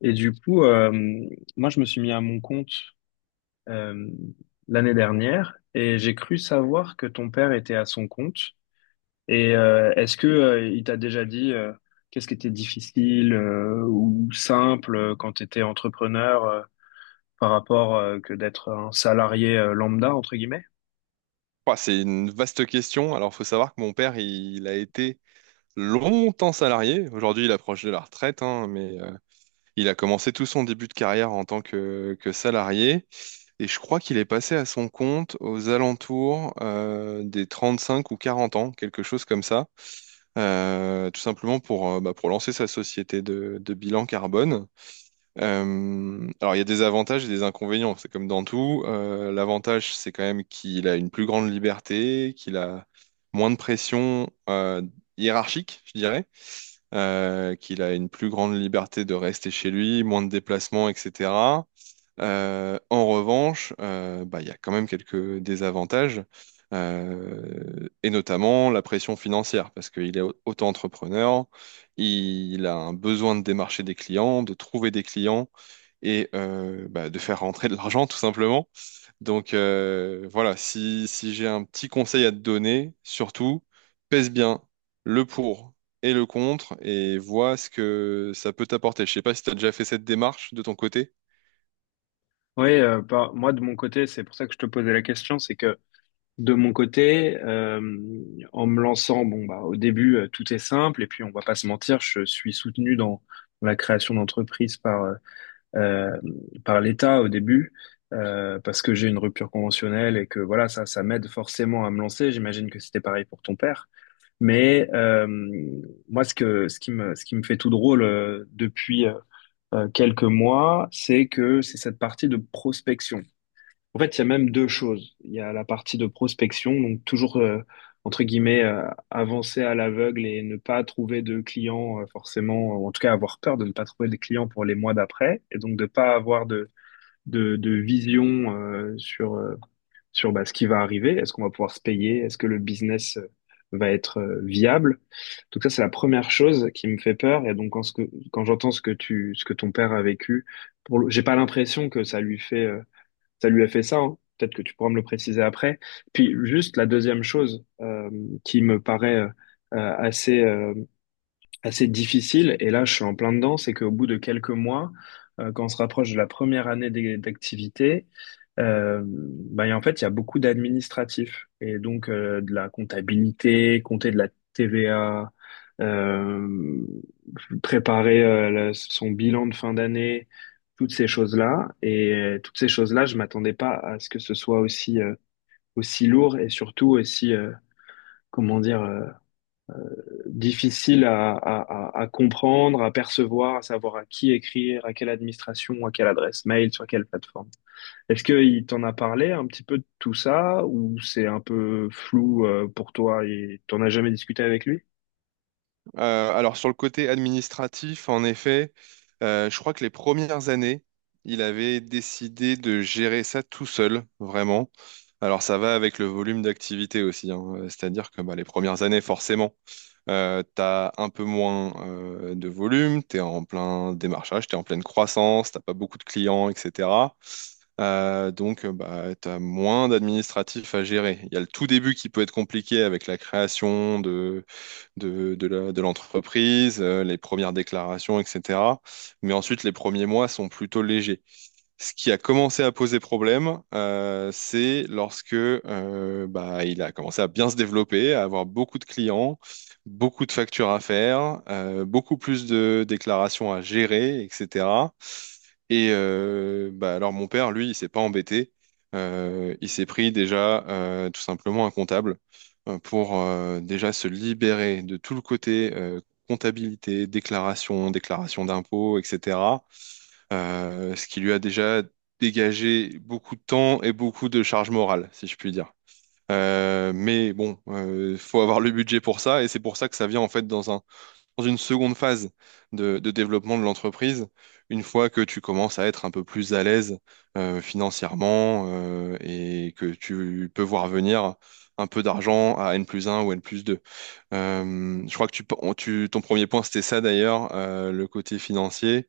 Et du coup, euh, moi, je me suis mis à mon compte euh, l'année dernière, et j'ai cru savoir que ton père était à son compte. Est-ce que il t'a déjà dit, qu'est-ce qui était difficile, ou simple, quand tu étais entrepreneur, par rapport, que d'être un salarié lambda, entre guillemets? Bah, c'est une vaste question. Alors, faut savoir que mon père, il a été longtemps salarié. Aujourd'hui, il approche de la retraite, hein, mais il a commencé tout son début de carrière en tant que salarié. Et je crois qu'il est passé à son compte aux alentours des 5 ou 40 ans, quelque chose comme ça. Tout simplement pour, bah, pour lancer sa société de bilan carbone. Alors, il y a des avantages et des inconvénients, c'est comme dans tout. L'avantage, c'est quand même qu'il a une plus grande liberté, qu'il a moins de pression hiérarchique, je dirais, qu'il a une plus grande liberté de rester chez lui, moins de déplacements, etc. En revanche, bah, il y a quand même quelques désavantages, et notamment la pression financière, parce qu'il est auto-entrepreneur, il a un besoin de démarcher des clients, de trouver des clients et bah, de faire rentrer de l'argent tout simplement. Donc voilà, si j'ai un petit conseil à te donner, surtout, pèse bien le pour et le contre et vois ce que ça peut t'apporter. Je sais pas si tu as déjà fait cette démarche de ton côté. Oui, moi, de mon côté, c'est pour ça que je te posais la question, c'est que de mon côté, en me lançant, bon bah au début, tout est simple, et puis on va pas se mentir, je suis soutenu dans la création d'entreprises par euh, par l'État au début, parce que j'ai une rupture conventionnelle et que voilà, ça m'aide forcément à me lancer. J'imagine que c'était pareil pour ton père, mais euh, moi ce qui me fait tout drôle, depuis quelques mois, c'est que c'est cette partie de prospection. En fait, il y a même deux choses. Il y a la partie de prospection, donc toujours, entre guillemets, avancer à l'aveugle et ne pas trouver de clients, forcément, ou en tout cas avoir peur de ne pas trouver de clients pour les mois d'après, et donc de pas avoir de vision, sur bah, ce qui va arriver. Est-ce qu'on va pouvoir se payer? Est-ce que le business va être viable? Donc ça, c'est la première chose qui me fait peur. Et donc quand j'entends ce que ton père a vécu, j'ai pas l'impression que ça lui fait... ça lui a fait ça, hein. Peut-être que tu pourras me le préciser après. Puis juste la deuxième chose, qui me paraît assez, assez difficile, et là je suis en plein dedans, c'est qu'au bout de quelques mois, quand on se rapproche de la première d'activité, bah, et en fait il y a beaucoup d'administratifs, et donc, de la comptabilité, compter de la TVA, euh, préparer, son bilan de fin d'année, toutes ces choses-là. Et toutes ces choses-là, je m'attendais pas à ce que ce soit aussi, aussi lourd, et surtout aussi, comment dire, difficile à comprendre, à percevoir, à savoir à qui écrire, à quelle administration, à quelle adresse mail, sur quelle plateforme. Est-ce qu'il t'en a parlé un petit peu de tout ça, ou c'est un peu flou, pour toi, et t'en as jamais discuté avec lui? Alors sur le côté administratif, en effet, je crois que les premières années, il avait décidé de gérer ça tout seul, vraiment. Alors ça va avec le volume d'activité aussi, hein. C'est-à-dire que bah, les premières années, forcément. T'as un peu moins de volume, t'es en plein démarchage, t'es en pleine croissance, t'as pas beaucoup de clients, etc. Donc bah, t'as moins d'administratifs à gérer. Il y a le tout début qui peut être compliqué avec la création de de l'entreprise, les premières déclarations, etc. Mais ensuite, les premiers mois sont plutôt légers. Ce qui a commencé à poser problème, c'est lorsque bah, il a commencé à bien se développer, à avoir beaucoup de clients, beaucoup de factures à faire, beaucoup plus de déclarations à gérer, etc. Et bah, alors mon père, lui, il s'est pas embêté. Il s'est pris déjà tout simplement un comptable pour déjà se libérer de tout le côté comptabilité, déclaration, déclaration d'impôts, etc. Ce qui lui a déjà dégagé beaucoup de temps et beaucoup de charge morale, si je puis dire. Mais bon, faut avoir le budget pour ça, et c'est pour ça que ça vient en fait dans un, dans une seconde phase de développement de l'entreprise, une fois que tu commences à être un peu plus à l'aise financièrement et que tu peux voir venir un peu d'argent à N plus un ou N plus 2. Je crois que ton premier point, c'était ça d'ailleurs, le côté financier.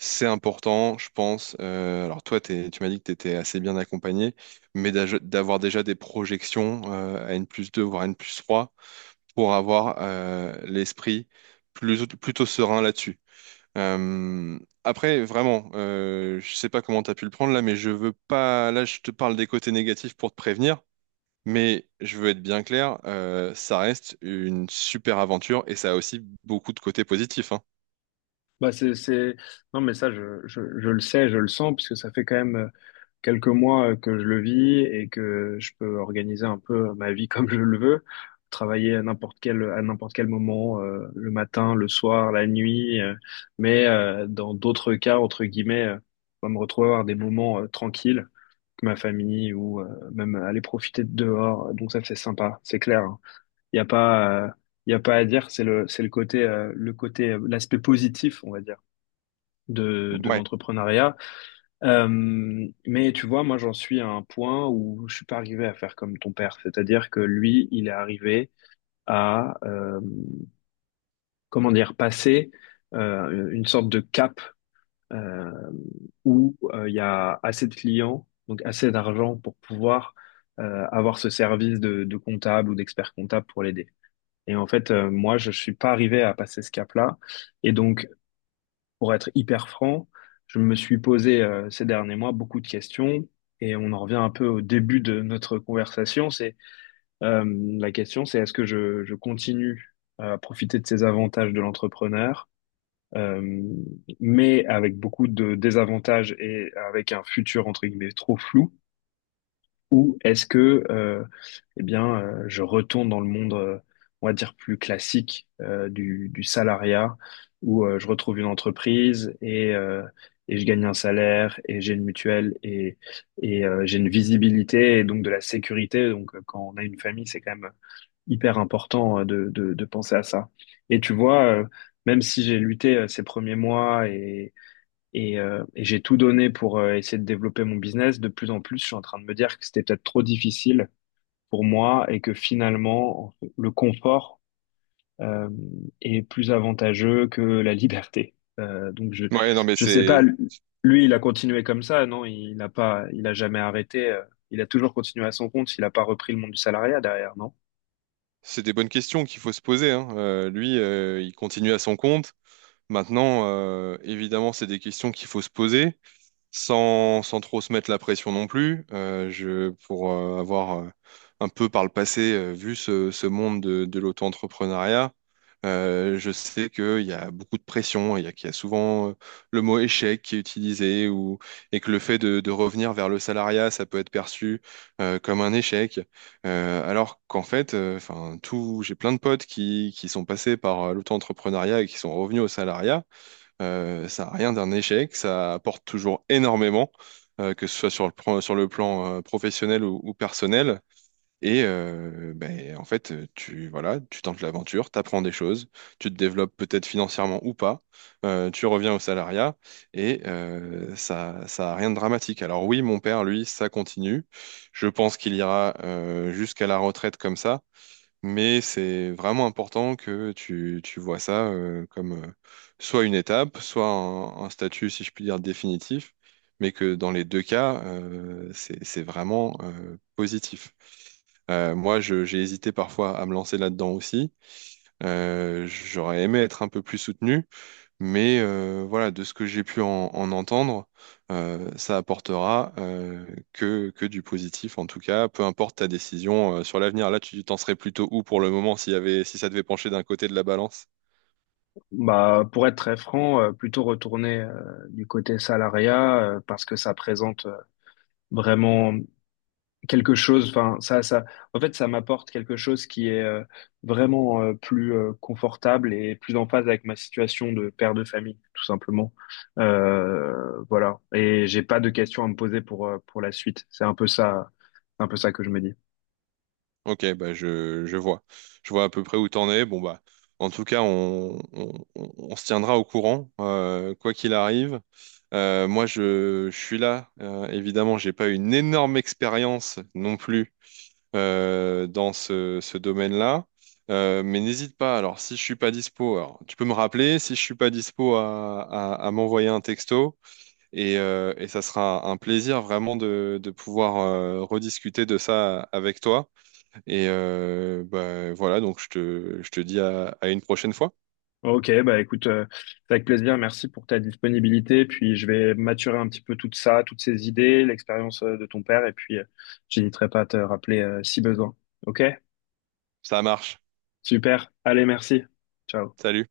C'est important, je pense. Alors toi, tu m'as dit que tu étais assez bien accompagné, mais d'avoir déjà des projections à N plus 2, voire N plus 3, pour avoir l'esprit plutôt serein là-dessus. Euh, Après, vraiment, je sais pas comment tu as pu le prendre là, mais je veux pas. Là, je te parle des côtés négatifs pour te prévenir, mais je veux être bien clair, ça reste une super aventure et ça a aussi beaucoup de côtés positifs, hein. Bah c'est... Non, mais ça je le sais, je le sens, puisque ça fait quand même quelques mois, que je le vis et que je peux organiser un peu ma vie comme je le veux, travailler à n'importe quel moment, le matin, le soir, la nuit, mais dans d'autres cas, entre guillemets, on va me retrouver à avoir des moments, tranquilles avec ma famille, ou même aller profiter de dehors. Donc ça, c'est sympa, c'est clair, hein. Il n'y a pas, il y a pas à dire, c'est le côté, l'aspect positif, on va dire, de Ouais. l'entrepreneuriat. Mais tu vois, moi j'en suis à un point où je suis pas arrivé à faire comme ton père, c'est-à-dire que lui, il est arrivé à comment dire, passer une sorte de cap, euh, où il y a assez de clients, donc assez d'argent pour pouvoir, avoir ce service de comptable ou d'expert comptable pour l'aider. Et en fait, moi, je suis pas arrivé à passer ce cap-là, et donc pour être hyper franc, je me suis posé, ces derniers mois, beaucoup de questions, et on en revient un peu au début de notre conversation. C'est euh, la question, c'est est-ce je continue à profiter de ces avantages de l'entrepreneur, euh, mais avec beaucoup de désavantages et avec un futur, entre guillemets, trop flou, ou est-ce que eh bien, je retourne dans le monde, on va dire, plus classique, du salariat, où, je retrouve une entreprise, et je gagne un salaire, et j'ai une mutuelle, et, j'ai une visibilité et donc de la sécurité. Donc, quand on a une famille, c'est quand même hyper important, de penser à ça. Et tu vois, même si j'ai lutté, ces premiers mois, et j'ai tout donné pour, essayer de développer mon business. De plus en plus, je suis en train de me dire que c'était peut-être trop difficile pour moi, et que finalement, le confort, euh, est plus avantageux que la liberté. Euh, donc je Ouais, non, mais je sais pas. c'est. Lui, il a continué comme ça, non? Il n'a pas, il a jamais arrêté. Il a toujours continué à son compte. Il n'a pas repris le monde du salariat derrière, non? C'est des bonnes questions qu'il faut se poser, hein. Lui, il continue à son compte. Maintenant, évidemment, c'est des questions qu'il faut se poser sans trop se mettre la pression non plus. Je, pour avoir un peu par le passé vu ce monde de l'auto-entrepreneuriat, je sais qu'il y a beaucoup de pression, qu'il y a souvent le mot échec qui est utilisé ou, et que le fait de revenir vers le salariat, ça peut être perçu comme un échec. Alors qu'en fait, enfin, j'ai plein de potes qui sont passés par l'auto-entrepreneuriat et qui sont revenus au salariat. Ça n'a rien d'un échec, ça apporte toujours énormément, que ce soit sur sur le plan professionnel ou personnel. Et ben, en fait, tu voilà, tu tentes l'aventure, tu apprends des choses, tu te développes peut-être financièrement ou pas, tu reviens au salariat et ça, ça a rien de dramatique. Alors oui, mon père, lui, ça continue. Je pense qu'il ira jusqu'à la retraite comme ça. Mais c'est vraiment important que tu vois ça comme soit une étape, soit un statut, si je puis dire, définitif, mais que dans les deux cas, c'est vraiment positif. Moi, j'ai hésité parfois à me lancer là-dedans aussi. J'aurais aimé être un peu plus soutenu, mais voilà, de ce que j'ai pu en entendre, ça apportera que du positif, en tout cas, peu importe ta décision sur l'avenir. Là, tu t'en serais plutôt où pour le moment si ça devait pencher d'un côté de la balance? Bah, pour être très franc, plutôt retourner, du côté salariat, parce que ça présente, vraiment quelque chose, enfin en fait, ça m'apporte quelque chose qui est, vraiment plus confortable et plus en phase avec ma situation de père de famille, tout simplement. Voilà. Et j'ai pas de questions à me poser pour, pour la suite. C'est un peu ça que je me dis. Ok, bah je vois. Je vois à peu près où t'en es. Bon, bah, en tout cas, on se tiendra au courant, quoi qu'il arrive. Moi, je suis là. Évidemment, j'ai pas une énorme expérience non plus dans ce domaine-là. Mais n'hésite pas, alors si je suis pas dispo, alors, tu peux me rappeler, si je suis pas dispo à m'envoyer un texto et ça sera un plaisir vraiment de pouvoir rediscuter de ça avec toi. Et bah, voilà, donc je te dis à une prochaine fois. Ok, bah écoute, c'est avec plaisir. Merci pour ta disponibilité. Puis je vais maturer un petit peu tout ça, toutes ces idées, l'expérience, de ton père, et puis, j'hésiterai pas à te rappeler, si besoin. Ok, Ça marche. super. Allez, merci. Ciao. Salut.